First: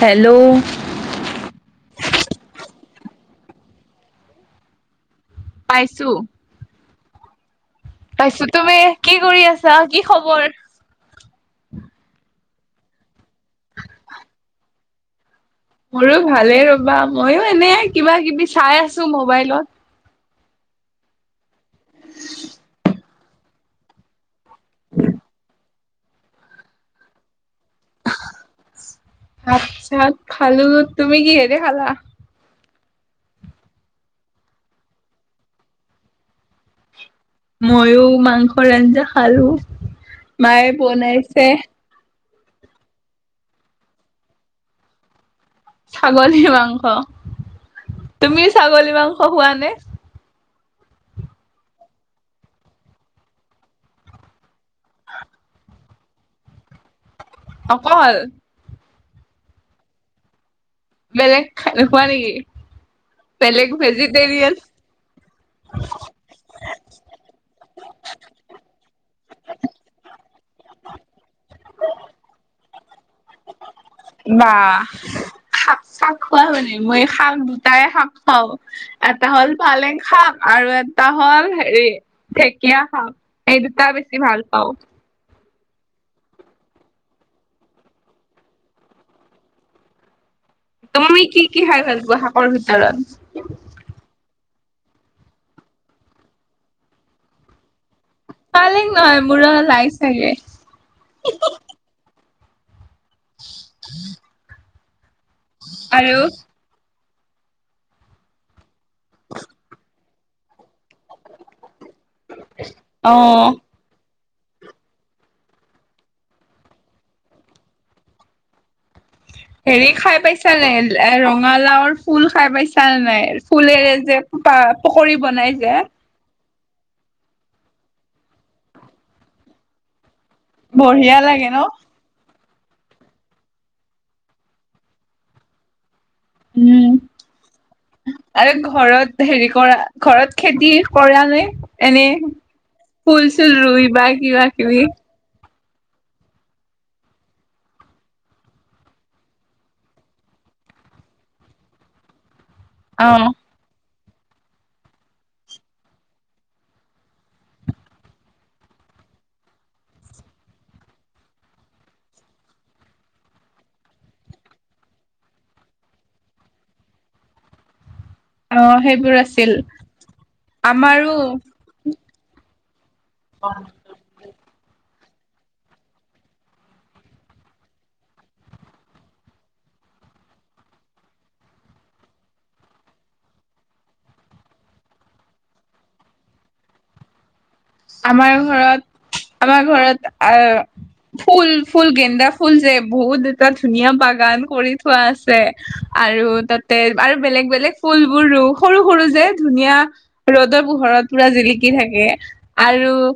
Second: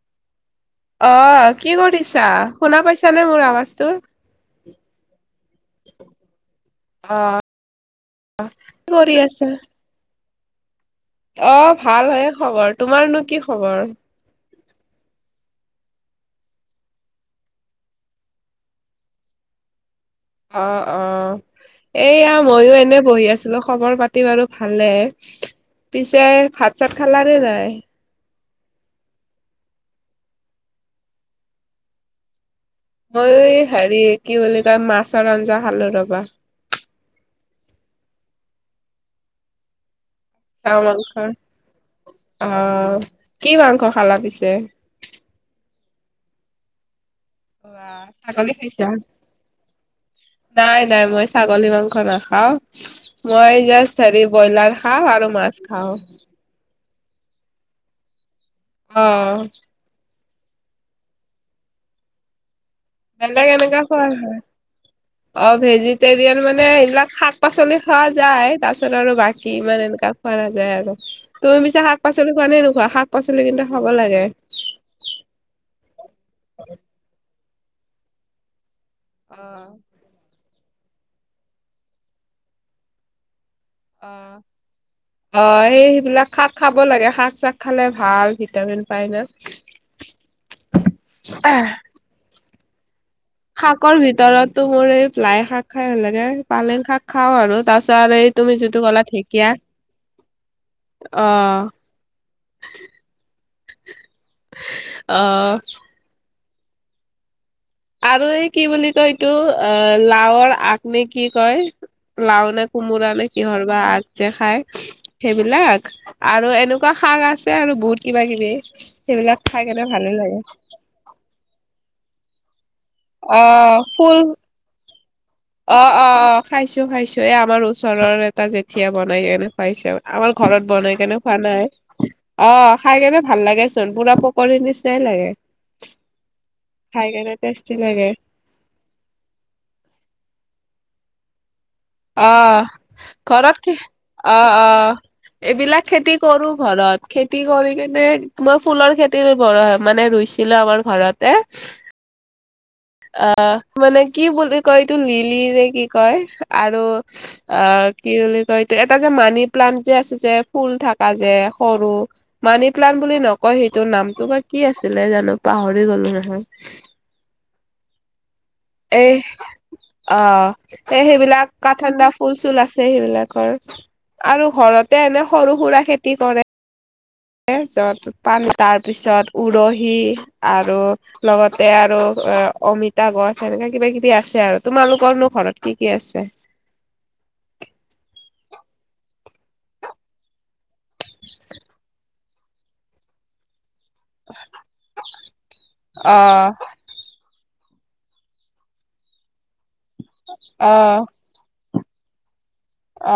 Hello. অ', কি কৰিছা, শুনা পাইছানে মোৰ আৱাজটো। পাইছো। অ'। পাইছো, তুমি কি কৰি আছা, কি খবৰ? অ', ভাল হয় খবৰ। তোমাৰনো কি খবৰ? মোৰো ভালে ৰ'বা, মইও এনে কিবা-কিবি চাই আছো মোবাইলত। অ', অ', এইয়া, মইয়ো এনে বহি আছিলো খবৰ পাতি বাৰু ভালে। পিছে ভাত-চাত খালা নে নাই? ভাত-চাত খালো, তুমি কিহে দি খালা? মইও এ হেৰি কি বুলি কয়, মাছৰ আঞ্জা খালো ৰ'বা। মইয়ো মাংসৰ আঞ্জা খালো। মায়ে [unintelligible] মাংসৰ, বনাইছে। আহ কি মাংস খালা পিছে? ছাগলী মাংস। বাহ, তুমি খাইছা? ছাগলী মাংস খোৱা নে? নাই, নাই মই ছাগলী মাংস নাখাওঁ। মই জাষ্ট হেৰি ব্ৰইলা খাওঁ আৰু মাছ খাওঁ। অকল। অ'। বেলেগ খা নোখোৱা নেকি, বেলেগ এনেকা খোৱা হয় ভেজিটেৰিয়ান। অ', ভেজিটেৰিয়ান মানে, এইবিলাক শাক-পাচলি খোৱা যায়, তাৰপিছত আৰু বাকী ইমান এনেকা খোৱা নাযায় আৰু, তুমি পিছে শাক-পাচলি খোৱা নে নোখোৱা, শাক-পাচলি কিন্তু খাব লাগে। বা শাক-চাক খোৱা মানে, মই শাক দুটাই শাক খাওঁ। এটা অ হ'ল পালেং শাক, আৰু এটা হ'ল হেৰি ঢেকীয়া শাক। এই দুটা বেছি ভাল পাওঁ। অ', এই সেইবিলাক শাক খাব লাগে, শাক-চাক খালে ভাল ভিটামিন পায় জাষ্ট। তুমি কি, কি খাই ভাল পোৱা শাকৰ ভিতৰত? শাকৰ ভিতৰতটো মোৰ এই লাই শাক খাই ভাল লাগে, পালেং শাক খাও আৰু, তাৰপিছত এই তুমি যিটো পালেং ক'লা নহয় মোৰ ঢেঁকীয়া, লাই চাগে অ'। অ'। আৰু। আৰু এই কি বুলি কয় এইটো, অ', লাওৰ আগ নে কি কয়, লাও নে কোমোৰা অ নে কিহৰ বা আগ। যে খাই, সেইবিলাক আৰু এনেকুৱা শাক আছে আৰু বহুত কিবা, কিবি। সেইবিলাক খাই কেনে ভালে লাগে। এ ৰঙালাওৰ ফুল খাই পাইছা নে নাই, অ ফুলেৰে যে ফুল ফুটা পকৰী বনাই। যে অ', অ', অ', খাইছো, খাইছো এই আমাৰ ওচৰৰ এটা জেঠিয়ে বনাই এনে খুৱাইছে। আমাৰ ঘৰত বনাই বঢ়িয়া কেনে খোৱা লাগে ন নাই। অ', খাই কেনে ভাল লাগে চোন, পুৰা পকৰী নিচিনাই লাগে। উম খাই কেনে টেষ্টি লাগে। আৰু ঘৰত হেৰি কৰা, ঘৰত খেতি কৰা নে? এনে, অ ঘৰত ফুল-চুল কি ৰুই বা অ অ কিবা-কিবি। এইবিলাক খেতি কৰো ঘৰত, খেতি কৰি কেনে মই ফুলৰ খেতি মানে ৰুইছ ছিলো আমাৰ ঘৰতে। অ' মানে কি বুলি কয় এইটো লিলি নে কি কয় আৰু অ' কি বুলি কয়টো এটা যে মানি প্লান যে আছে যে ফুল থকা যে সৰু মানি প্লানট বুলি নকয় সেইটো নামটো বা কি আছিলে জানো পাহৰি গলো নহয়। অ', এই সেইবোৰ আছিল। অ এই আমাৰো সেইবিলাক কাঠ ঠাণ্ডা ফুল চুল আছে সেইবিলাকৰ। আৰু ঘৰতে এনে সৰু সুৰা খেতি কৰে। য'ত পান, তাৰপিছত উৰহি, আৰু লগতে আৰু অ অমিতা গছ এনেকা কিবা কিবি আছে আৰু তোমালোকৰনো ঘৰত কি কি আছে আমাৰ ঘৰত আমাৰ ঘৰত আহ ফুল ফুল গেন্দা ফুল যে বহুত এটা ধুনীয়া বা গান কৰি থোৱা আছে অ আৰু তাত তে আৰু বেলেগ বেলেগ ফুল বোৰ ৰু সৰু সৰু যে, ধুনীয়া ৰ'দৰ অ পোহৰত পুৰা জিলিক কি থাকে আৰু অ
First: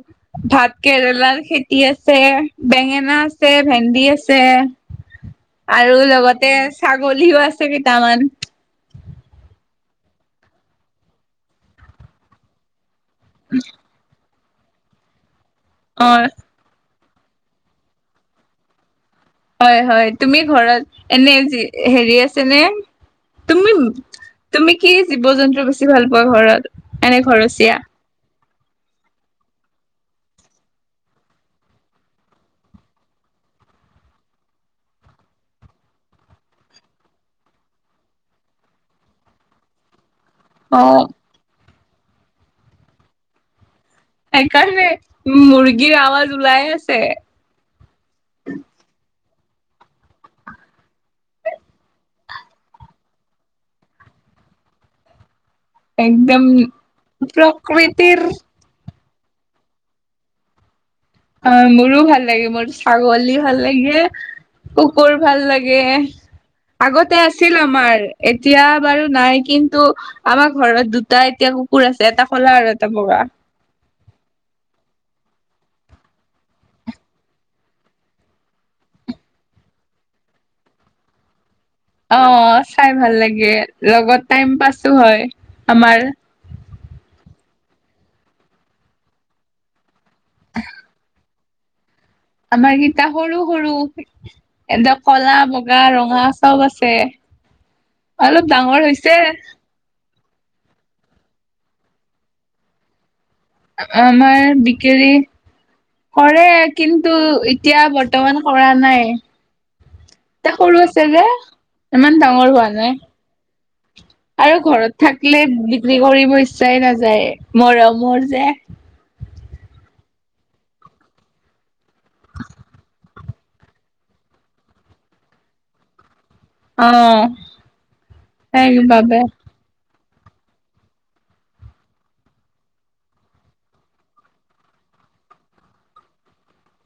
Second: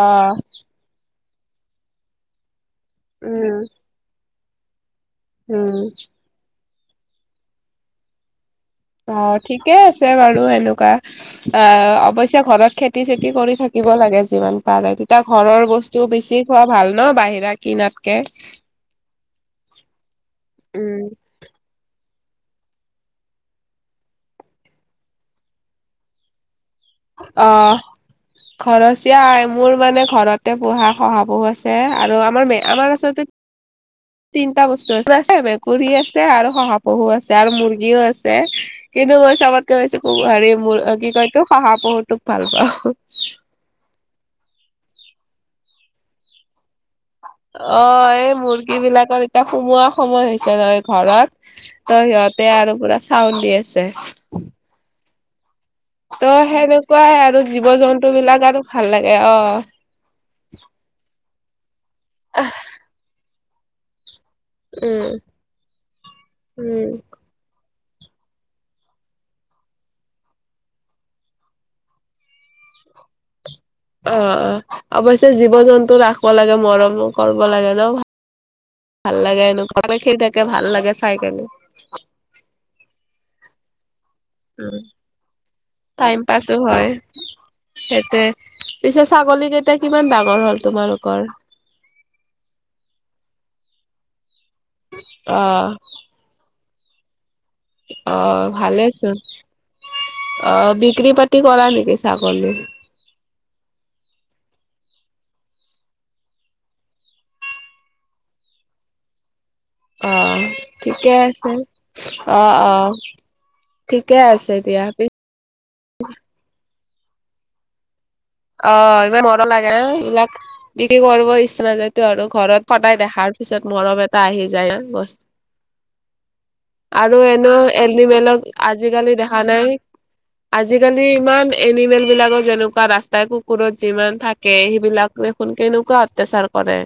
ভাত কেৰেলাৰ খেতি আছে, বেঙে না আছে, উম ভেন্দি আছে, উম আৰু লগতে ছাগলীও আছে কেইটামান। অ ঠিকে আছে বাৰু এনেকুৱা অ অৱশ্যে ঘৰত খেত তি চেতি কৰি থাকিব লাগে যিমান পাৰে তেতিয়া ঘৰৰ বস্তু অ বেছি খোৱা ভাল ন' বাহিৰা কিনাতকে। হয় হয় তুমি উম ঘৰত এনে যি হেৰি আছে নে, তুমি তুমি কি জীৱ-জন্তু বেছি ভাল পোৱা ঘৰত? এনে ঘৰচীয়া অহ ঘৰচীয়া হয় মোৰ মানে ঘৰতে পূহা খহাপহু আছে আৰু আমাৰ মে আমাৰ আচলতে তিনটা বস্তু আছে আ মেকুুৰী আছে আৰু শহাপহু আছে আৰু মুৰ্গীও আছে। কিন্তু মই চবতকে বেছি কো হেৰি অ মোৰ কি কয় এইতো শহা পহুটোক ভাল পাওঁ। সেইকাৰণে মুৰ্গীৰ আৱাজ ওলাই আছে। অ এই মুৰ্গী বিলাকৰ এতিয়া সোমোৱা সময় হৈছে নহয় ঘৰত। ত' সিহঁতে আৰু পুৰা চাউল দি আছে। ত' একদম সেনেকুৱাই আৰু জীৱ-জন্তু প্ৰকৃতিৰ বিলাক আৰু ভাল লাগে অ। অ' মোৰো ভাল লাগে মোৰ ছাগলী ভাল লাগে, উম কুকুৰ ভাল লাগে, উম। আগত তে আছিল আমাৰ এতিয়া বাৰু নাই কিন্তু আমাৰ ঘৰত দুটা এতিয়া কুকুৰ আছে এটা কলা আৰু এটা বগা। অ অ অৱশ্যে জীৱ-জন্তু ৰাখব লাগে মৰমো কৰব লাগে ন ভাল লাগে এনো ক খেলি থাকে ভাল লাগে চাই কেনে। অ চাই ভাল লাগে লগত টাইম পাছো হয় আমাৰ। পাচো হয় সেইটোৱে পিছে ছাগলী কেইট টা কিমান ডাঙৰ হ'ল তোমালোকৰ? আমাৰকেইটা সৰু সৰু এদ কলা, অ', বগা, ৰঙা চব আছে। অ', অলপ ডাঙৰ ভালেচোন হৈছে। অ বিক্ৰী পাতি কৰা নেকি ছাগলী? আমাৰ বিকেৰী কৰে কিন্তু এতিয়া বৰ্তমান কৰা নাই। অহ এতিয়া সৰু ঠিকে যে আছে ইমান অ ডাঙৰ হোৱা অ নাই ঠিকে আছে আৰু দিয়া। ঘৰত বি বিক্ৰী কৰিব ইচ্ছাই নাযায় মৰমৰ যে অ ইবাৰ মন লাগে এইবিলাক। বিক্ৰী কৰিব ইচ্ছা নাজাইটো আৰু ঘৰত হদাই দেখাৰ পিছত মৰম এটা আহি যায়। [inaudible] অ আৰু এনেও এনিমেলক সেই আজিকালি বাবে দেখা নাই আজিকালি ইমান এনিমেল বিলাকৰ যেনেকুৱা ৰাস্তা, তাই কুকুৰত যিমান থাকে সেইবিলাক দেখোনকে কেনেকুৱা অত্যাচাৰ কৰে।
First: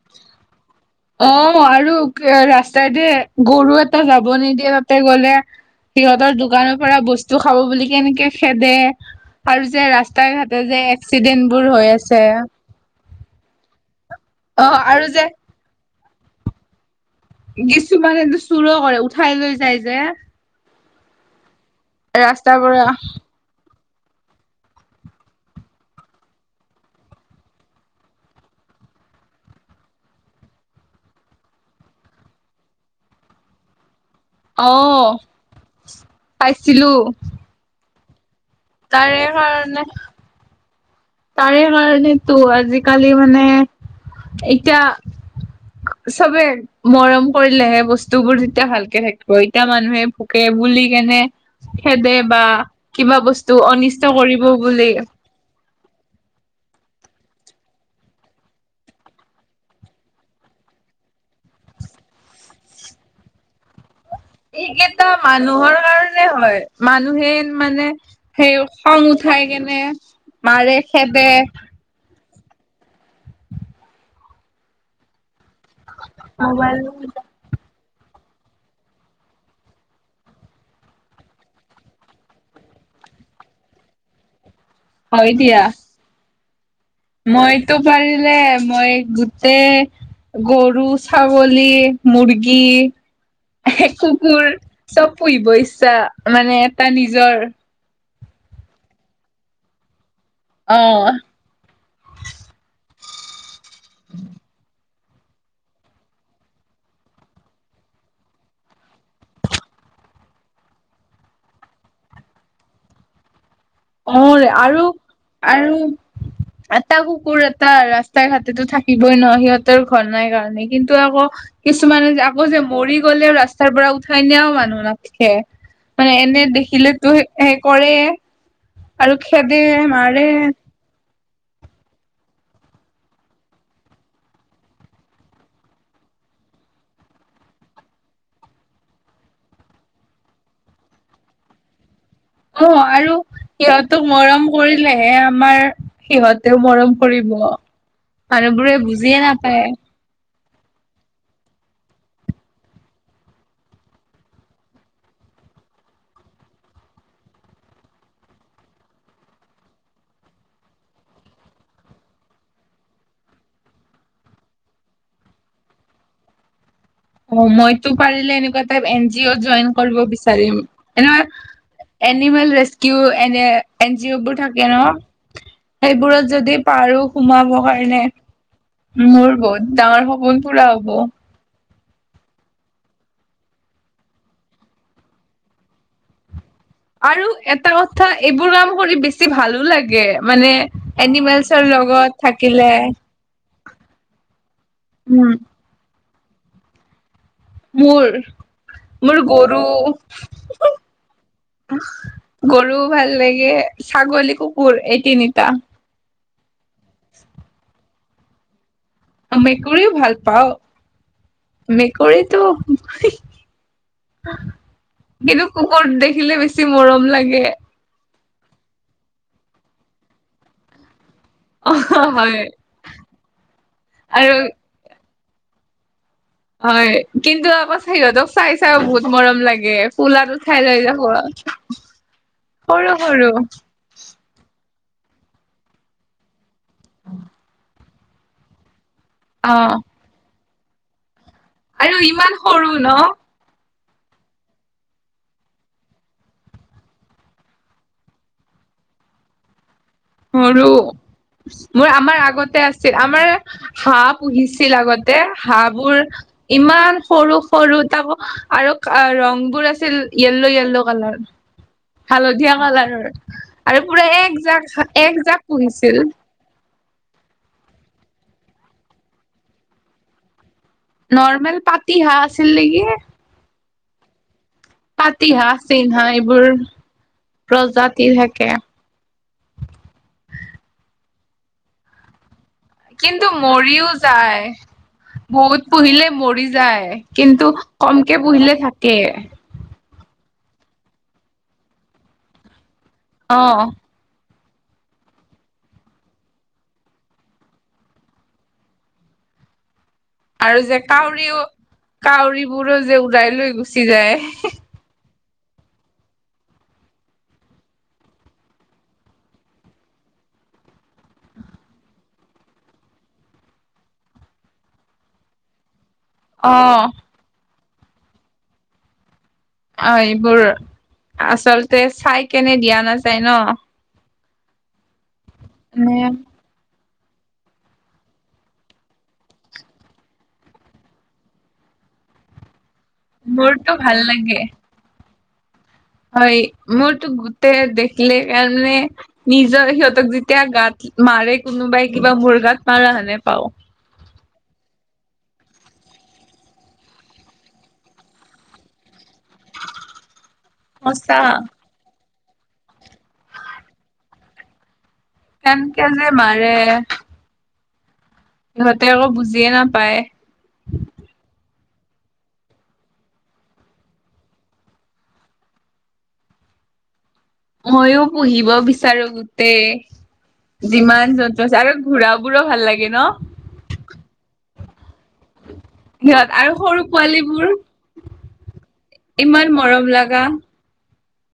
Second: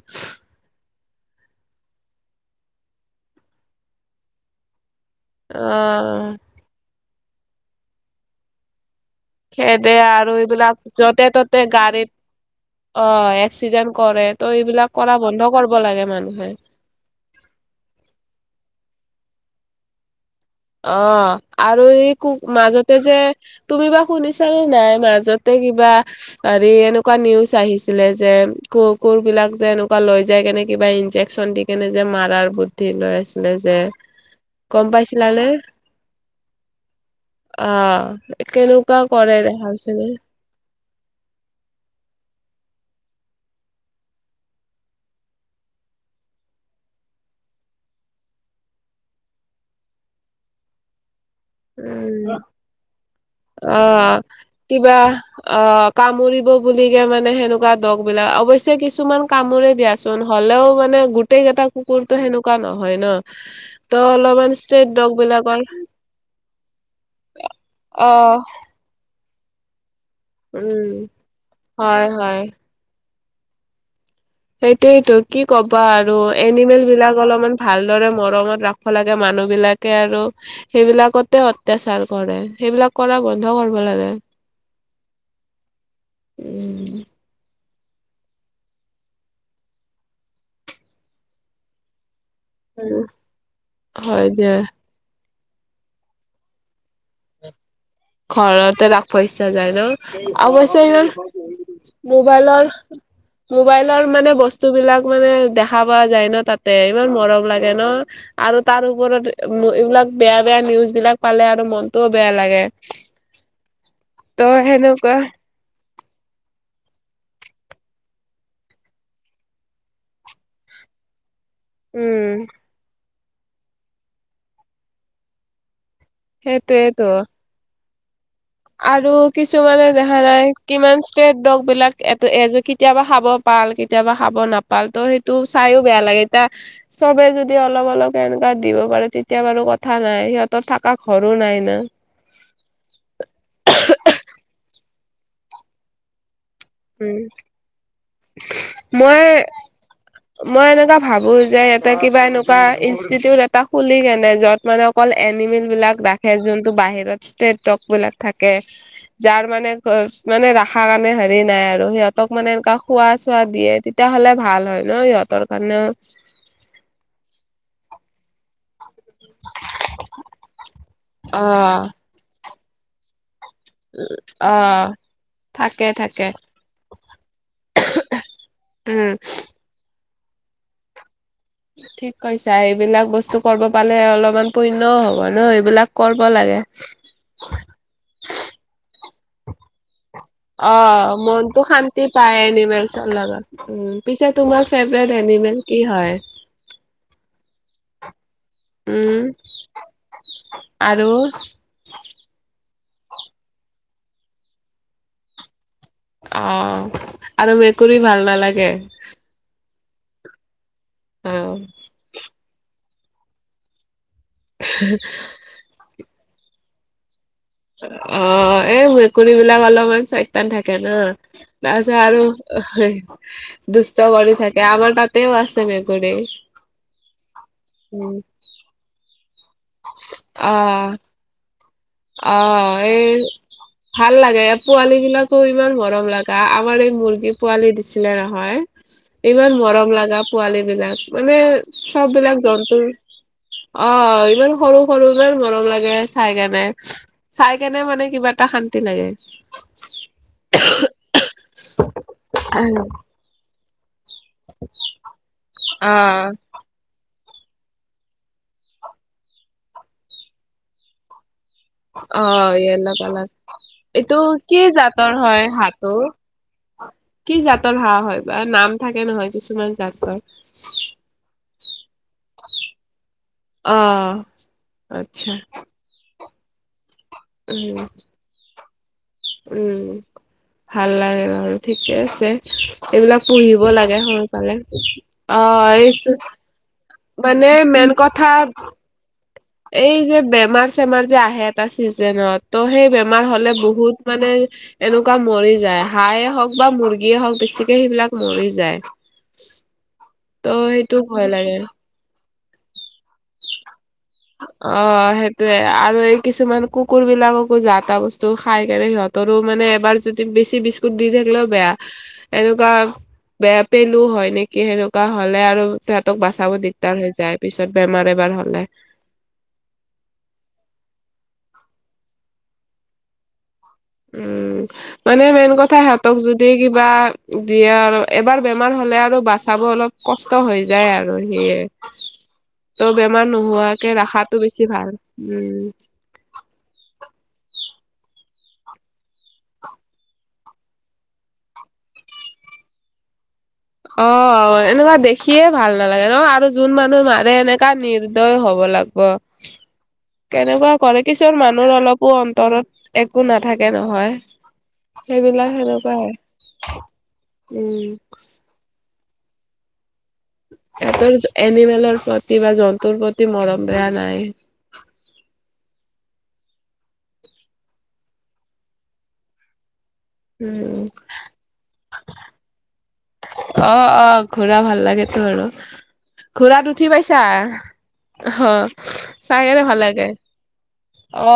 অ আৰু ৰাস্তাই দি গৰু এটা যাব নিদিয়ে তাতে গ'লে, সিহঁতৰ অ', দোকানৰ পৰা বস্তু খাব বুলি কেনেকে খেদে। আৰু যে খেদে ৰাস্তা আৰু ঘাটে এইবিলাক যে য'তে এক্সিডেন্ট ত'তে বোৰ হৈ গাড়ীত আছে, অ এক্সিডেণ্ট কৰে ত অ' এইবিলাক আৰু কৰা যে বন্ধ কৰিব লাগে মানুহে। কিছুমানেটো চুৰ কৰে উঠাই লৈ যায় যে। অ আৰু এই ক ৰাস্তাৰ পৰা মাজতে যে তুমি বা শুনিছা নে নাই মাজতে কিবা হৰি এনেকুৱা নিউজ আহিছিলে যে ক কোৰ বিলাক যে এনেকুৱা লৈ যায় কেনে কিবা ইনজেকচন দি কেনে যে মাৰাৰ বুদ্ধি লৈ আছিলে যে গম আহ পাইছিলানে? পাইছিলো। অ কেনেকুৱা তাৰে কৰে কাৰণে দেখাবিচোন এনে, তাৰে কাৰণেতো আজিকালি মানে এতিয়া। চবে, মৰম কৰিলেহে বস্তুবোৰ তেতিয়া ভালকে থাকিব এতিয়া মানুহে ভোকে বুলি কেনে। খেদে উম। বা কিবা বস্তু আহ অনিষ্ট কৰিব বুলি। কিবা অ কামুৰিব বুলি কে মানে সেনেকুৱা দগবিলাক অৱশ্যে কিছুমান কামোৰে দিয়াচোন হ'লেও মানে গোটেই প্ৰতেক এটা কুকুৰতো সেনেকুৱা নহয় ন ত অলপমান, ষ্ট্ৰেট এইকেইটা ডগ বিলাকৰ মানুহৰে হয়। মানুহে মানে অ সেই খং উঠাই কেনে। মাৰে উম খেদে হয় হয়। সেইটোয়েতো কি ক'বা আৰু এনিমেল বিলাক অলপমান, ভালদৰে মৰমত ৰাখিব লাগে মানুহবিলাকে আৰু সেইবিলাকতে অত্যাচাৰ কৰে সেইবিলাক কৰা বন্ধ কৰিব লাগে। হয় দিয়া। উম মইতো পাৰিলে মই গোটেই গৰু ছাগলী। মৰ্গী হয় কুকুৰ, দিয়া চব পুহিব ইচ্ছা মানে এটা নিজৰ, ঘৰতে ৰাখব ইচ্ছা যায় ন অৱশ্যে ইমান। অ মোবাইলৰ মোবাইলৰ মানে বস্তু বিলাক। মানে দেখা পোৱা যায় ন তাতে ইমান মৰম লাগে ন। আৰু তাৰ ওপৰত এইবিলাক বেয়া বেয়া নিউজ বিলাক পালে আৰু মনতটোও বেয়া লাগে। অ ৰে ত' আৰু সেনেকুৱা আৰু এটা কুকুৰ এটা ৰাস্তা ঘাটে টো থাকিবই নহয় সিহঁতৰ ঘৰ নাই কাৰণে কিন্তু আকৌ, কিছুমানে উম আকৌ যে মৰি গলেও ৰাস্তাৰ পৰা উঠাই নিয়াও মানুহ নাথাকে। মানে এনে সেইটোয়েতো দেখিলেতো হে কৰেই। আৰু কিছুমানে দেখা নাই। কিমান ষ্ট্ৰেট ডগ বিলাক এতে এই যে কেতিয়াবা খাব পাল কেতিয়াবা খাব নাপা, পালতো সেইটো চাইও বেয়া লাগে এতিয়া চবে যদি অলপ অলপ কে দিব পাৰো তেতিয়া বাৰু কথা নাই সিহঁতৰ থকা ঘৰো নাই ন। অঁ আৰু সিহঁতক মৰম কৰিলেহে আমাৰ সিহঁতেও মৰম উম কৰিব, মানুহবোৰে বুজিয়ে মই নাপায়। মই এনেকুৱা ভাবো যে ইয়াতে কিবা এনেকুৱা ইনষ্টিটিউট এটা খুলি কেনে যত মানে অকল এনিমেল বিলাক ৰাখে যোনটো বাহিৰত ষ্টেটক ডগ বিলাক থাকে। যাৰ মানে ঘৰ মানে ৰাখা কাৰণে হয় হেৰি নাই আৰু সিহঁতক মানে এনেকুৱা খোৱা চোৱা দিয়ে তেতিয়াহলে ভাল হয় ন সিহঁতৰ কাৰণেও অ' মইতো পাৰিলে এনেকুৱা এটা এন জি অ'ত জইন কৰিব বিচাৰিম। এনেকুৱা অঁ। এনিমেল ৰেচকিউ এনে এন জি অ' বোৰ থাকে ন। অ', থাকে থাকে সেইবোৰত যদি পাৰো সোমাব কাৰণে উম। মোৰ বহুত ডাঙৰ সপোন পুৰা হ'ব। ঠিক কৈছা এইবিলাক বস্তু কৰিব পালে অলপমান পুণ্যও হ'ব ন সেইবিলাক কৰিব লাগে। আৰু এটা কথা এইবোৰ কাম কৰি বেছি ভালো লাগে। মানে অঁ এনিমেলছৰ মনতো শান্তি লগত পায় থাকিলে এনিমেলচৰ লগত। উম পিছে তোমাৰ ফেভৰেট উম এনিমেল কি হয়? মোৰ, মোৰ উম গৰু। আৰু গৰু ভাল লাগে ছাগলী, কুকুৰ এই তিনিটা। অঁ, আৰু মেকুৰী ভাল নালাগে? মেকুৰীও ভাল পাওঁ অ মেকুৰীটো কিন্তু কুকুৰ দেখিলে বেছি মৰম লাগে। অঁ এই মেকুৰী বিলাক অলপমান চয়তান থাকে ন। অ তাৰপাছত হয় আৰু দুষ্ট কৰি আৰু থাকে, আমাৰ তাতেও আছে মেকুৰী। হয়, কিন্তু আকৌ উম সিহঁতক চাই চাইও বহুত মৰম লা গে কোলাত উঠাই লৈ থাকো ঘৰত। অঁ এই ভাল লাগে পোৱালী বিলাকো ইমান মৰম লগা আমাৰ এই মুৰ্গী পোৱালি দিছিলে নহয়। অ ইমান মৰম লগা পোৱালী বিলাক মানে আৰু চব ইমান বিলাক সৰু জন্তুৰ ন অঁ, ইমান সৰু সৰু ইমান মৰম লাগে চাই কেনে। চাই কেনে মানে কিবা এটা শান্তি লাগে। সৰু, ‌ মোৰ আমাৰ আগতে আছিল আমাৰ হাঁহ পুহিছিল আগতে হাঁহবোৰ ইমান সৰু সৰু তাকো আৰু ৰং বোৰ আছিল য়েল্লো য়েল্লো কালাৰ হালধীয়া অ' য়েল্ল' কালাৰৰ কালাৰ আৰু পুৰা এইটো কি একজাক জাতৰ একজাক হয় হাঁহটো? পুহিছিল। কি জাতৰ হাঁহ হয় বা নাম থাকে নহয় কিছুমান জাতৰ? নৰ্মেল পাতি হাঁহ আছিল নেকি। অঁহহ। পাতি হাঁহ, চিন হাঁহ এইবোৰ উম, প্ৰজাতি থাকে। উম ভাল লাগে বাৰু। ঠিকে আছে। এইবিলাক কিন্তু পুহিব মৰিও লাগে যায়, সৰুকালে। অ' বহুত এই পুহিলে মৰি যায়। মানে কিন্তু মেইন কমকে কথা পুহিলে থাকে। এই যে বেমাৰ চেমাৰ যে আহে এটা চিজনত ত' সেই বেমাৰ অ হলে বহুত মানে এনেকুৱা মৰি যায় হাঁহে হওক বা মুৰ্গীয়ে হওক বেছিকে সেইবিলাক মৰি যায়। [inaudible] ত' আৰু যে সেইটো ভয় কাউৰীও লাগে কাউৰীবোৰো যে উৰাই লৈ গুচি যায়। অ সেইটোয়ে আৰু এই কিছুমান কুকুৰ বিলাককো যা তা বস্তু খাই কাৰনে সিহঁত। তৰো মানে এবাৰ যদি বেছি বিস্কুট দি থাকিলেও বেয়া। এনেকুৱা বেয়া পেলো হয় নেকি সেনেকুৱা হলে আৰু। তিহঁতক অ বাচাব দিগদাৰ হৈ যায় পিছত বেমাৰ এবাৰ হলে। অ এইবোৰ আচলতে চাই কেনে দিয়া নাযায় ন। উম মানে মেইন কথা মানে সিহতক যদ হেই কিবা দিয়ে আৰু এবাৰ বেমাৰ হলে আৰু বাচাব অলপ কষ্ট হৈ। যায় আৰু সিয়ে। [inaudible] ত' বেমাৰ মোৰতো নোহোৱাকে ভাল ৰাখাতো লাগে বেছি ভাল উম। হয় মোৰতো গোতে দেখিলে কাৰনে। নিজৰ সিহঁতক যেতিয়া গাত মাৰে কোনোবাই কিবা মোৰ গাত মাৰা যেনে পাও। অ এনেকুৱা দেখিয়ে ভাল নালাগে ন আৰু যোন মানুহে মাৰে এনেকা নিৰ্দয় হব লাগ। ব। [unintelligible] কেনেকুৱা কৰে সঁচা কিছুমান মানুহ অলপো অন্তৰত একো নাথাকে নহয়। সেইবিলাক কেনকে যে মাৰে হেনেকুৱাই উম। সিহঁতে আকৌ বুজিয়ে নাপায় সিহঁতৰ এনিমেলৰ প্ৰতি বা জন্তুৰ প্ৰতি মৰম দয়া নাই। ময়ো পুহিব বিচাৰো গোটেই। উম যিমান জন্তু আছে আৰু ঘোঁৰাবৰো ভাল লাগে ন। অ অ ঘোঁৰা ভাল লাগেতো আৰু সিহঁত আৰু ঘোঁৰাত সৰু উঠি পাইছা। পোৱালীবোৰ অ চাই ইমান কেনে মৰম ভাল লাগে। লগা অ,